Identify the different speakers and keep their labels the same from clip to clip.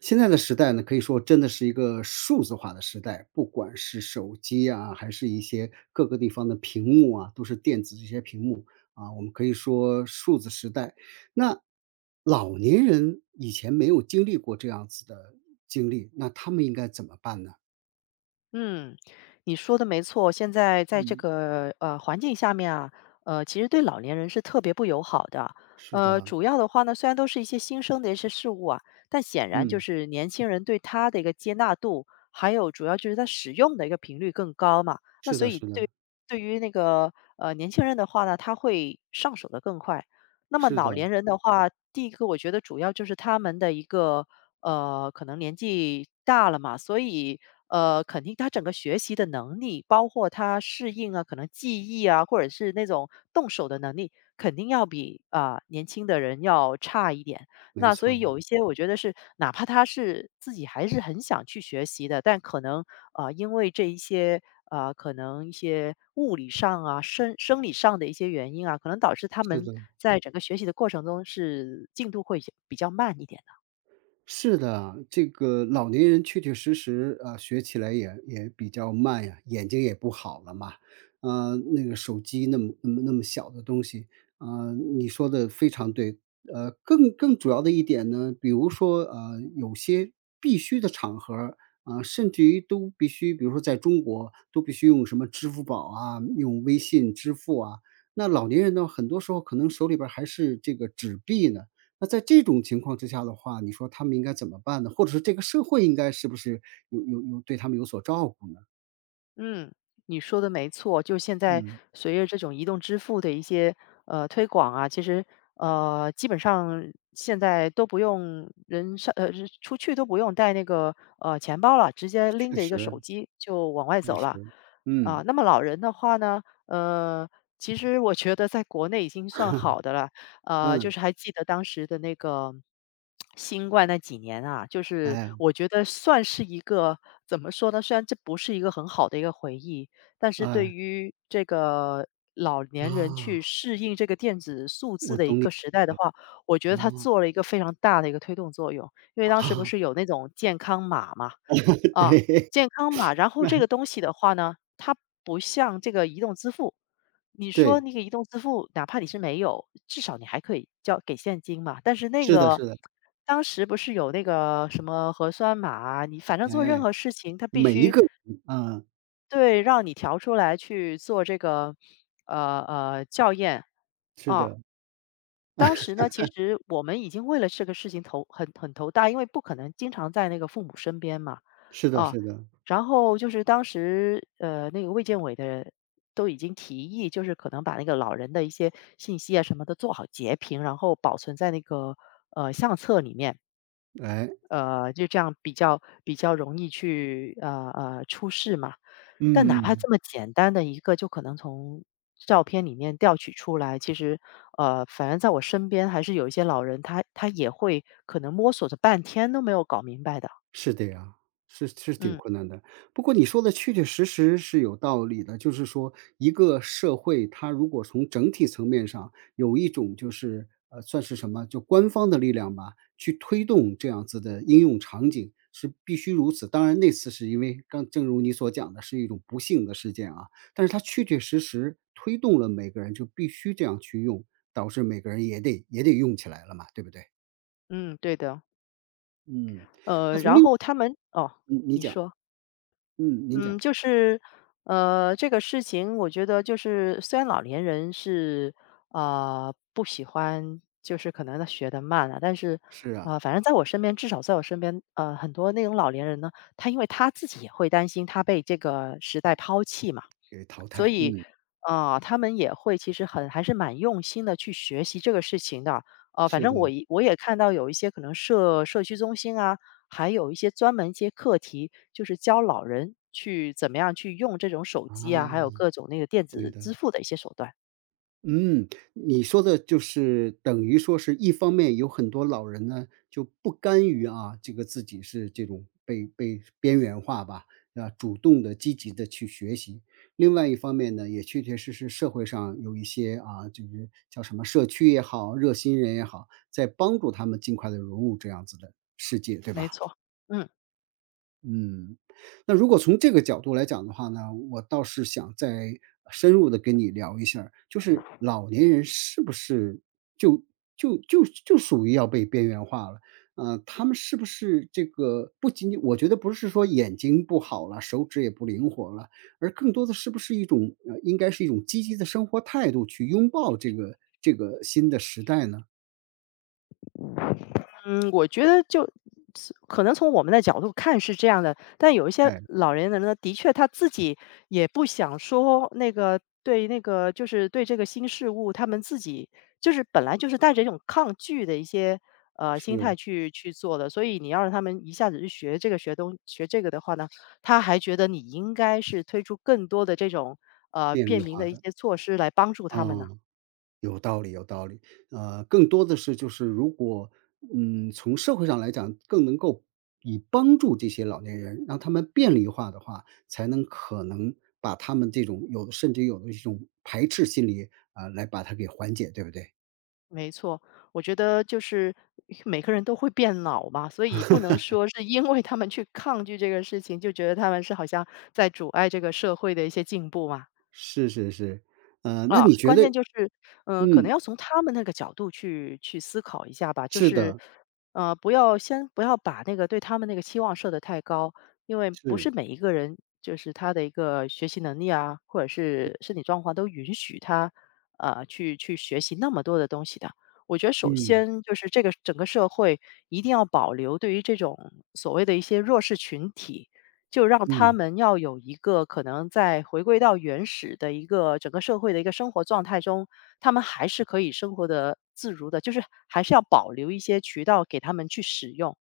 Speaker 1: 现在的时代呢，可以说真的是一个数字化的时代，不管是手机啊，还是一些各个地方的屏幕啊，都是电子这些屏幕啊，我们可以说数字时代。那老年人以前没有经历过这样子的经历，那他们应该怎么办呢？
Speaker 2: 嗯，你说的没错。现在在这
Speaker 1: 嗯。
Speaker 2: 个环境下面啊，其实对老年人是特别不友好的。
Speaker 1: 是的，
Speaker 2: 主要的话呢，虽然都是一些新生的一些事物啊，但显然就
Speaker 1: 嗯，
Speaker 2: 是年轻人对它的一个接纳度，还有主要就是它使用的一个频率更高嘛。那
Speaker 1: 是
Speaker 2: 所
Speaker 1: 的
Speaker 2: 以
Speaker 1: 是的，
Speaker 2: 对于那个年轻人的话呢，他会上手的更快。那么
Speaker 1: 是的，
Speaker 2: 老年人的话，第一个我觉得主要就是他们的一个可能年纪大了嘛，所以肯定他整个学习的能力，包括他适应啊，可能记忆啊，或者是那种动手的能力，肯定要比啊、年轻的人要差一点。
Speaker 1: 没
Speaker 2: 那所
Speaker 1: 错
Speaker 2: 以
Speaker 1: 儿，
Speaker 2: 有一些，我觉得是哪怕他是自己还是很想去学习的，但可能啊、因为这一些啊、可能一些物理上啊、生理上的一些原因啊，可能导致他
Speaker 1: 是
Speaker 2: 们
Speaker 1: 的。
Speaker 2: 在整个学习的过程中是进度会比较慢一点。
Speaker 1: 是的，这个老年人确确实实，啊，学起来也比较慢呀，眼睛也不好了嘛。那个手机那么小的东西，你说的非常对。更主要的一点呢，比如说，有些必须的场合儿，啊、甚至于都必须，比如说在中国都必须用什么支付宝啊，用微信支付啊。那老年人呢，很多时候可能手里边儿还是这个纸币呢。那在这种情况之下的话，你说他们应该怎么办呢？或者是这个社会应该是不是有对他们有所照顾呢？
Speaker 2: 嗯，你说的没错，就现在
Speaker 1: 嗯，
Speaker 2: 随着这种移动支付的一些推广啊，其实基本上现在都不用人上是出去都不用带那个钱包了，直接拎
Speaker 1: 确
Speaker 2: 着一个手
Speaker 1: 实
Speaker 2: 机就往外
Speaker 1: 确
Speaker 2: 走了
Speaker 1: 实。
Speaker 2: 啊、
Speaker 1: 嗯，
Speaker 2: 那么老人的话呢，其实我觉得在国内已经算 好的了，就
Speaker 1: 嗯，
Speaker 2: 是还记得当时的那个新冠那几年啊，就是
Speaker 1: 哎，
Speaker 2: 我觉得算是一个怎么说呢？虽然这不是一个很好的一个回忆，但是对
Speaker 1: 哎，
Speaker 2: 于这个老年人
Speaker 1: 啊，
Speaker 2: 去适应这个电子数字
Speaker 1: 我
Speaker 2: 的一
Speaker 1: 懂你
Speaker 2: 个
Speaker 1: 意
Speaker 2: 时代
Speaker 1: 思
Speaker 2: 的
Speaker 1: 了。
Speaker 2: 话，我觉得它做了一个非常大的一个推动作用。因为当时不
Speaker 1: 啊，
Speaker 2: 是有那种健康码嘛，啊，
Speaker 1: 对
Speaker 2: 健康码。然后这 个东西的话呢，它不像这个移动支付，你说
Speaker 1: 对，
Speaker 2: 那个移动支付，哪怕你是没有，至少你还可以交给现金嘛。但是那
Speaker 1: 是的
Speaker 2: 个
Speaker 1: 是的，
Speaker 2: 当时不是有那个什么核酸码啊，你反正做任
Speaker 1: 哎，
Speaker 2: 何事情，它必
Speaker 1: 每一
Speaker 2: 须
Speaker 1: 个人，啊，
Speaker 2: 对让你调出来去做这个校验
Speaker 1: 是
Speaker 2: 啊。
Speaker 1: 的
Speaker 2: 当时呢，其实我们已经为了这个事情头很头大，因为不可能经常在那个父母身边嘛，
Speaker 1: 是的
Speaker 2: 啊，
Speaker 1: 是的，
Speaker 2: 然后就是当时那个卫健委的都已经提议，就是可能把那个老人的一些信息啊什么的做好截屏，然后保存在那个相册里面。
Speaker 1: 哎，
Speaker 2: 就这样比较容易去出事嘛。但
Speaker 1: 嗯
Speaker 2: 哪怕这
Speaker 1: 嗯。
Speaker 2: 么简单的一个，就可能从照片里面调取出来，其实反正在我身边还是有一些老人，他也会可能摸索着半天都没有搞明白的。
Speaker 1: 是的呀，是是挺
Speaker 2: 嗯
Speaker 1: 困难的。不过你说的确确实实是有道理的，就是说一个社会，它如果从整体层面上有一种就是算是什么，就官方的力量吧，去推动这样子的应用场景是必须如此。当然那次是因为刚正如你所讲的是一种不幸的事件啊，但是它确确实实推动了每个人就必须这样去用，导致每个人也得用起来了嘛，对不对？
Speaker 2: 嗯，对的。
Speaker 1: 嗯，那从
Speaker 2: 然
Speaker 1: 另
Speaker 2: 后他们哦，
Speaker 1: 你
Speaker 2: 你
Speaker 1: 讲，
Speaker 2: 说。
Speaker 1: 嗯，您讲。
Speaker 2: 嗯，就是，这个事情我觉得就是，虽然老年人是啊，不喜欢，就是可能他学的慢啊，但是
Speaker 1: 是
Speaker 2: 啊，
Speaker 1: 啊，
Speaker 2: 反正在我身边，至少在我身边，很多那种老年人呢，他因为他自己也会担心他被这个时代抛弃嘛，
Speaker 1: 给淘
Speaker 2: 所
Speaker 1: 汰，
Speaker 2: 以，
Speaker 1: 嗯，
Speaker 2: 啊，他们也会其实很还是蛮用心的去学习这个事情的。反
Speaker 1: 是
Speaker 2: 正
Speaker 1: 的，
Speaker 2: 我也看到有一些可能社区中心啊，还有一些专门一些课题，就是教老人去怎么样去用这种手机啊，
Speaker 1: 啊，
Speaker 2: 还有各种那个电
Speaker 1: 对
Speaker 2: 子
Speaker 1: 的。
Speaker 2: 支付的一些手段，
Speaker 1: 嗯，你说的就是等于说是一方面有很多老人呢就不甘于啊，这个自己是这种被边缘化吧，啊，主动的、积极的去学习。另外一方面呢，也确确实实社会上有一些啊，就是叫什么社区也好，热心人也好，在帮助他们尽快的融入这样子的世界，对
Speaker 2: 没
Speaker 1: 吧？
Speaker 2: 错，嗯。
Speaker 1: 嗯，那如果从这个角度来讲的话呢，我倒是想再深入的跟你聊一下儿就是老年人是不是就就属于要被边缘化了？呃，他们是不是这个不仅仅我觉得不是说眼睛不好了，手指也不灵活了，而更多的是不是一种应该是一种积极的生活态度去拥抱这个新的时代呢？
Speaker 2: 嗯，我觉得就是可能从我们的角度看是这样的，但有一些
Speaker 1: 哎，
Speaker 2: 老人呢，的确他自己也不想说那个对那个就是对这个新事物，他们自己就是本来就是带着一种抗拒的一些心态
Speaker 1: 是
Speaker 2: 去做的，所以你要让他们一下子去学这个的话呢，他还觉得你应该是推出更多的这种
Speaker 1: 便利
Speaker 2: 便民
Speaker 1: 化
Speaker 2: 的一
Speaker 1: 的，
Speaker 2: 些措施来帮助
Speaker 1: 啊。
Speaker 2: 他们呢。
Speaker 1: 有道理，有道理。更多的是就是如果，嗯，从社会上来讲，更能够以帮助这些老年人，让他们便利化的话，才能可能把他们这种有的甚至有的一种排斥心理啊，来把它给缓解，对不对？
Speaker 2: 没错，我觉得就是每个人都会变老嘛，所以不能说是因为他们去抗拒这个事情，就觉得他们是好像在阻碍这个社会的一些进步嘛。
Speaker 1: 是是是，那
Speaker 2: 啊，
Speaker 1: 你觉
Speaker 2: 关
Speaker 1: 得
Speaker 2: 键就是，可能
Speaker 1: 嗯，
Speaker 2: 要从他们那个角度去思考一下吧，就
Speaker 1: 是
Speaker 2: 是，
Speaker 1: 的，
Speaker 2: 不要把那个对他们那个期望设得太高，因为不是
Speaker 1: 是，
Speaker 2: 每一个人就是他的一个学习能力啊，或者是身体状况都允许他，去学习那么多的东西的。我觉得首
Speaker 1: 嗯，
Speaker 2: 先就是这个整个社会一定要保留对于这种所谓的一些弱势群体，就让他
Speaker 1: 嗯。
Speaker 2: 们要有一个可能在回归到原始的一个整个社会的一个生活状态中，他们还是可以生活的自如的，就是还是要保留一些渠道给他们去使用。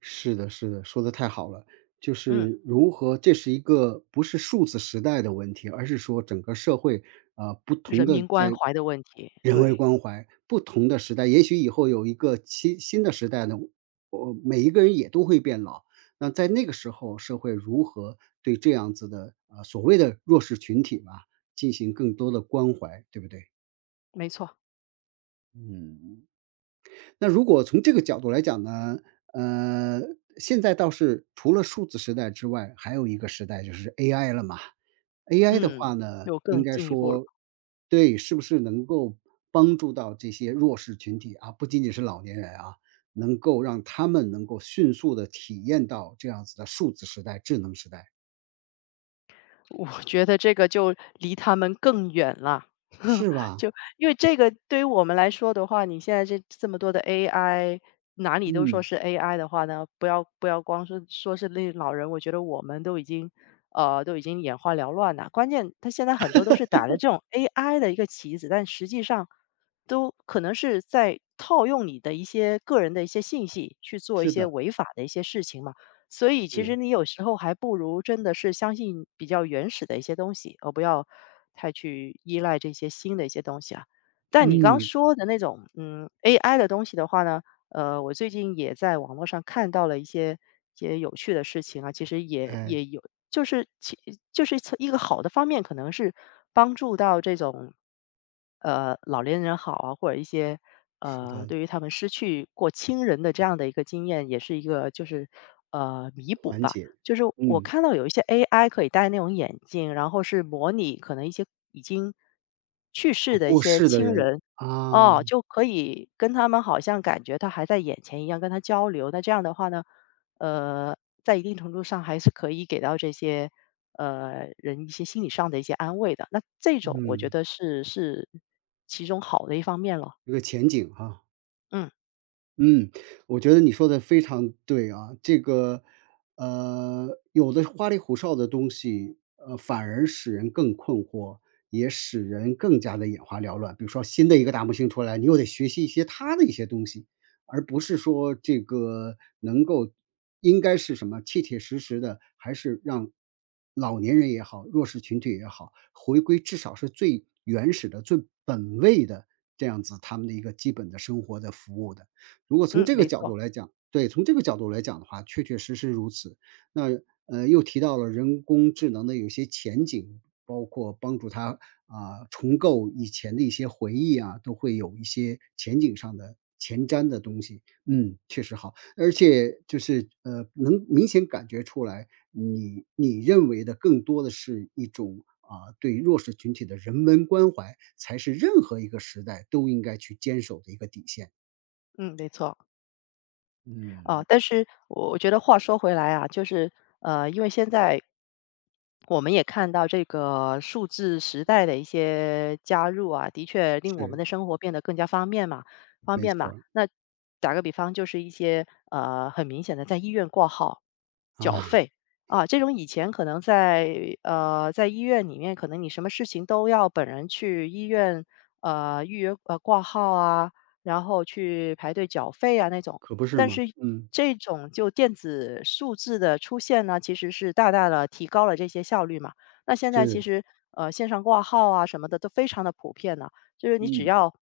Speaker 1: 是的，是的，说的太好了。就
Speaker 2: 嗯，
Speaker 1: 是如何，这是一个不是数字时代的问题，而是说整个社会啊、不同
Speaker 2: 人
Speaker 1: 的
Speaker 2: 民关
Speaker 1: 在
Speaker 2: 怀的问题，
Speaker 1: 人为
Speaker 2: 对，
Speaker 1: 关怀，不同的时代，也许以后有一个新新的时代呢，我每一个人也都会变老。那在那个时候，社会如何对这样子的啊、所谓的弱势群体吧，进行更多的关怀，对不对？
Speaker 2: 没错，
Speaker 1: 嗯，那如果从这个角度来讲呢，呃，现在倒是除了数字时代之外，还有一个时代就是 AI 了嘛。AI 的
Speaker 2: 嗯，
Speaker 1: 话呢，
Speaker 2: 又
Speaker 1: 应
Speaker 2: 更
Speaker 1: 该
Speaker 2: 进一步了。
Speaker 1: 说对，是不是能够帮助到这些弱势群体啊，不仅仅是老年人啊，能够让他们能够迅速的体验到这样子的数字时代、智能时代，
Speaker 2: 我觉得这个就离他们更远了。
Speaker 1: 是吧？
Speaker 2: 就因为这个对于我们来说的话，你现在这么多的 AI，哪里都说
Speaker 1: 嗯，
Speaker 2: 是 AI 的话呢，不要不要光说说是那老人，我觉得我们都已经眼花缭乱了。关键他现在很多都是打着这种 AI 的一个旗子，但实际上都可能是在套用你的一些个人的一些信息去做一
Speaker 1: 是
Speaker 2: 些
Speaker 1: 的，
Speaker 2: 违法的一些事情嘛。所以其实
Speaker 1: 是，
Speaker 2: 你有时候还不如真的是相信比较原始的一些东西，而不要太去依赖这些新的一些东西啊。但你刚
Speaker 1: 嗯，
Speaker 2: 说的那种，嗯，AI 的东西的话呢，我最近也在网络上看到了一些有趣的事情啊，其实也
Speaker 1: 哎，
Speaker 2: 也有，就是从一个好的方面，可能是帮助到这种老年人好啊，或者一些
Speaker 1: 是的，
Speaker 2: 对于他们失去过亲人的这样的一个经验，也是一个就是弥补
Speaker 1: 缓
Speaker 2: 吧。
Speaker 1: 解，
Speaker 2: 就是我
Speaker 1: 嗯，
Speaker 2: 看到有一些 AI 可以戴那种眼镜，然后是模拟可能一些已经去
Speaker 1: 啊，
Speaker 2: 世的一
Speaker 1: 过
Speaker 2: 些
Speaker 1: 世的
Speaker 2: 亲
Speaker 1: 人，
Speaker 2: 人，
Speaker 1: 啊，
Speaker 2: 哦，就可以跟他们好像感觉他还在眼前一样跟他交流，那这样的话呢，呃，在一定程度上还是可以给到这些，人一些心理上的一些安慰的。那这种我觉
Speaker 1: 嗯。
Speaker 2: 得是其中好的一方面了。
Speaker 1: 一个前景哈、
Speaker 2: 嗯，
Speaker 1: 嗯，我觉得你说的非常对啊。这个，有的花里胡哨的东西，反而使人更困惑，也使人更加的眼花缭乱。比如说新的一个大明星出来，你又得学习一些他的一些东西，而不是说这个能够应该是什么，切切实实的，还是让老年人也好，弱势群体也好，回归至少是最原始的、最本位的这样子他们的一个基本的生活的服务的。如果从
Speaker 2: 嗯，
Speaker 1: 这个
Speaker 2: 没
Speaker 1: 角
Speaker 2: 错，
Speaker 1: 度来讲，对，从这个角度来讲的话，确确实实如此。那又提到了人工智能的有些前景，包括帮助它啊、重构以前的一些回忆啊，都会有一些前景上的前瞻的东西。嗯，确实好，而且就是能明显感觉出来你，你认为的更多的是一种。啊，对弱势群体的人文关怀才是任何一个时代都应该去坚守的一个底线。
Speaker 2: 嗯，没错。啊，
Speaker 1: 嗯，
Speaker 2: 但是我觉得话说回来啊，就是因为现在我们也看到这个数字时代的一些加入啊，的确令我们
Speaker 1: 是，
Speaker 2: 的生活变得更加方便嘛，
Speaker 1: 没错儿
Speaker 2: 那打个比方，就是一些很明显的在医院挂号、缴
Speaker 1: 啊，
Speaker 2: 费啊，这种以前可能在在医院里面，可能你什么事情都要本人去医院预约挂号啊，然后去排队缴费啊那种。
Speaker 1: 可不是
Speaker 2: 但
Speaker 1: 嘛，
Speaker 2: 是
Speaker 1: 嗯，
Speaker 2: 这种就电子数字的出现呢，其实是大大的提高了这些效率嘛。那现在其
Speaker 1: 是，
Speaker 2: 实，线上挂号啊什么的都非常的普遍了，就是你只
Speaker 1: 嗯，
Speaker 2: 要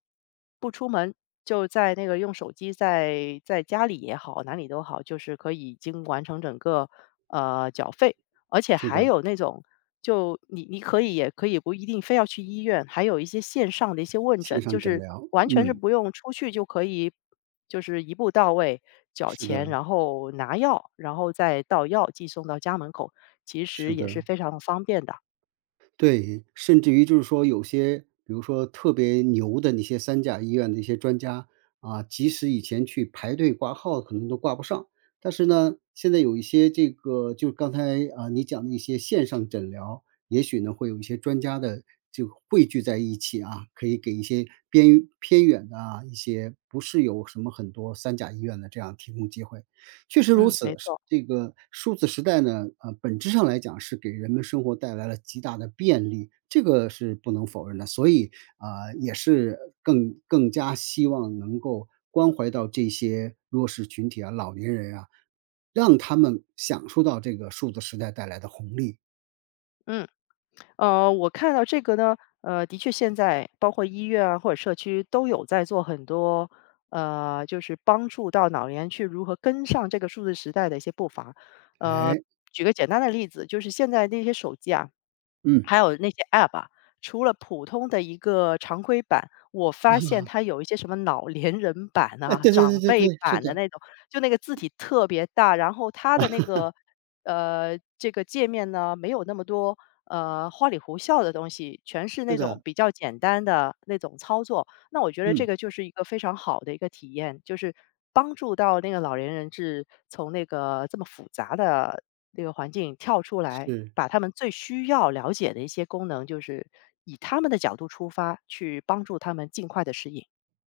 Speaker 2: 不出门，就在那个用手机在家里也好，哪里都好，就是可以已经完成整个，缴费。而且
Speaker 1: 是
Speaker 2: 还
Speaker 1: 的，
Speaker 2: 有那种，就你可以也可以不一定非要去医院，还有一些线上的一些问
Speaker 1: 线
Speaker 2: 诊，就
Speaker 1: 上诊
Speaker 2: 是
Speaker 1: 疗，
Speaker 2: 完全是
Speaker 1: 嗯，
Speaker 2: 不用出去就可以，就是一步到位，缴
Speaker 1: 是
Speaker 2: 钱，
Speaker 1: 的，
Speaker 2: 然后拿药，然后再到药寄送到家门口，其
Speaker 1: 是
Speaker 2: 实也是
Speaker 1: 的。
Speaker 2: 非常的方便的。
Speaker 1: 对，甚至于就是说有些，比如说特别牛的那些三甲医院的一些专家啊，即使以前去排队挂号可能都挂不上，但是呢，现在有一些这个，就刚才啊你讲的一些线上诊疗，也许呢会有一些专家的就汇聚在一起啊，可以给一些边偏远的啊一些不是有什么很多三甲医院的这样提供机会。确实如
Speaker 2: 嗯，没
Speaker 1: 此，是
Speaker 2: 错，
Speaker 1: 这个数字时代呢，本质上来讲是给人们生活带来了极大的便利，这个是不能否认的。所以，也是更加希望能够关怀到这些弱势群体啊、老年人啊，让他们享受到这个数字时代带来的红利。
Speaker 2: 嗯。我看到这个呢，的确现在包括医院啊或者社区都有在做很多，就是帮助到老年人去如何跟上这个数字时代的一些步伐。呃，
Speaker 1: 哎，
Speaker 2: 举个简单的例子，就是现在那些手机啊，
Speaker 1: 嗯，
Speaker 2: 还有那些 App 啊，除了普通的一个常规版，我发现
Speaker 1: 啊，
Speaker 2: 它有一些什么老年人版
Speaker 1: 哎，
Speaker 2: 啊、
Speaker 1: 对对对
Speaker 2: 长
Speaker 1: 对
Speaker 2: 辈
Speaker 1: 对，是
Speaker 2: 版的
Speaker 1: 的，
Speaker 2: 那种，就那个字体特别大，然后它的那个这个界面呢，没有那么多花里胡哨的东西，全是
Speaker 1: 是
Speaker 2: 那种
Speaker 1: 的，
Speaker 2: 比较简单的那种操作。那我觉得这
Speaker 1: 嗯，
Speaker 2: 个就是一个非常好的一个体验，就是帮助到那个老年人是从那个这么复杂的这个环境跳出来，
Speaker 1: 是。
Speaker 2: 把他们最需要了解的一些功能，就是以他们的角度出发，去帮助他们尽快的适应。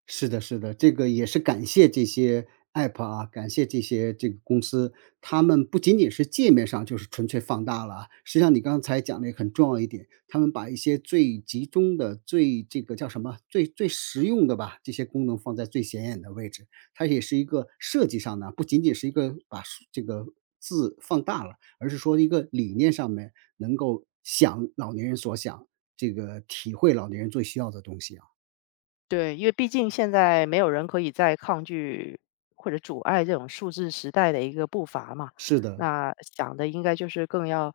Speaker 1: 是的，是的，这个也是感谢这些 App 啊，感谢这些这个公司，他们不仅仅是界面上就是纯粹放大了啊，实际上你刚才讲的也很重要一点，他们把一些最集中的、最这个叫什么、最实用的吧，这些功能放在最显眼的位置，它也是一个设计上呢，不仅仅是一个把数这个字放大了，而是说一个理念上面能够想老年人所想，这个体会老年人最需要的东西啊。
Speaker 2: 对，因为毕竟现在没有人可以再抗拒或者阻碍这种数字时代的一个步伐嘛，
Speaker 1: 是的，
Speaker 2: 那想的应该就是更要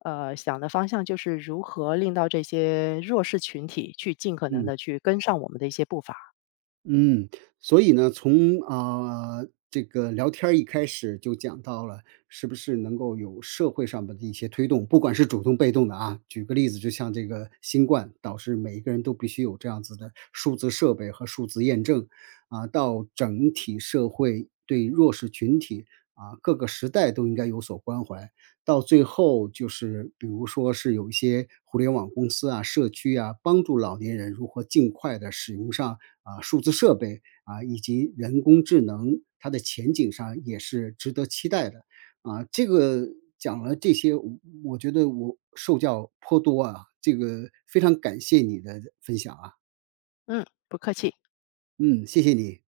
Speaker 2: 想的方向就是如何令到这些弱势群体去尽可能
Speaker 1: 嗯。
Speaker 2: 的去跟上我们的一些步伐。
Speaker 1: 嗯，所以呢，从啊、这个聊天儿一开始就讲到了，是不是能够有社会上面的一些推动，不管是主动被动的啊。举个例子，就像这个新冠，导致每一个人都必须有这样子的数字设备和数字验证啊，到整体社会对弱势群体啊各个时代都应该有所关怀到最后就是比如说是有一些互联网公司啊、社区啊，帮助老年人如何尽快的使用上，啊，数字设备，啊，以及人工智能，它的前景上也是值得期待的。啊，这个讲了这些，我觉得我受教颇多啊，这个非常感谢你的分享啊，
Speaker 2: 嗯，不客气。
Speaker 1: 嗯，谢谢你。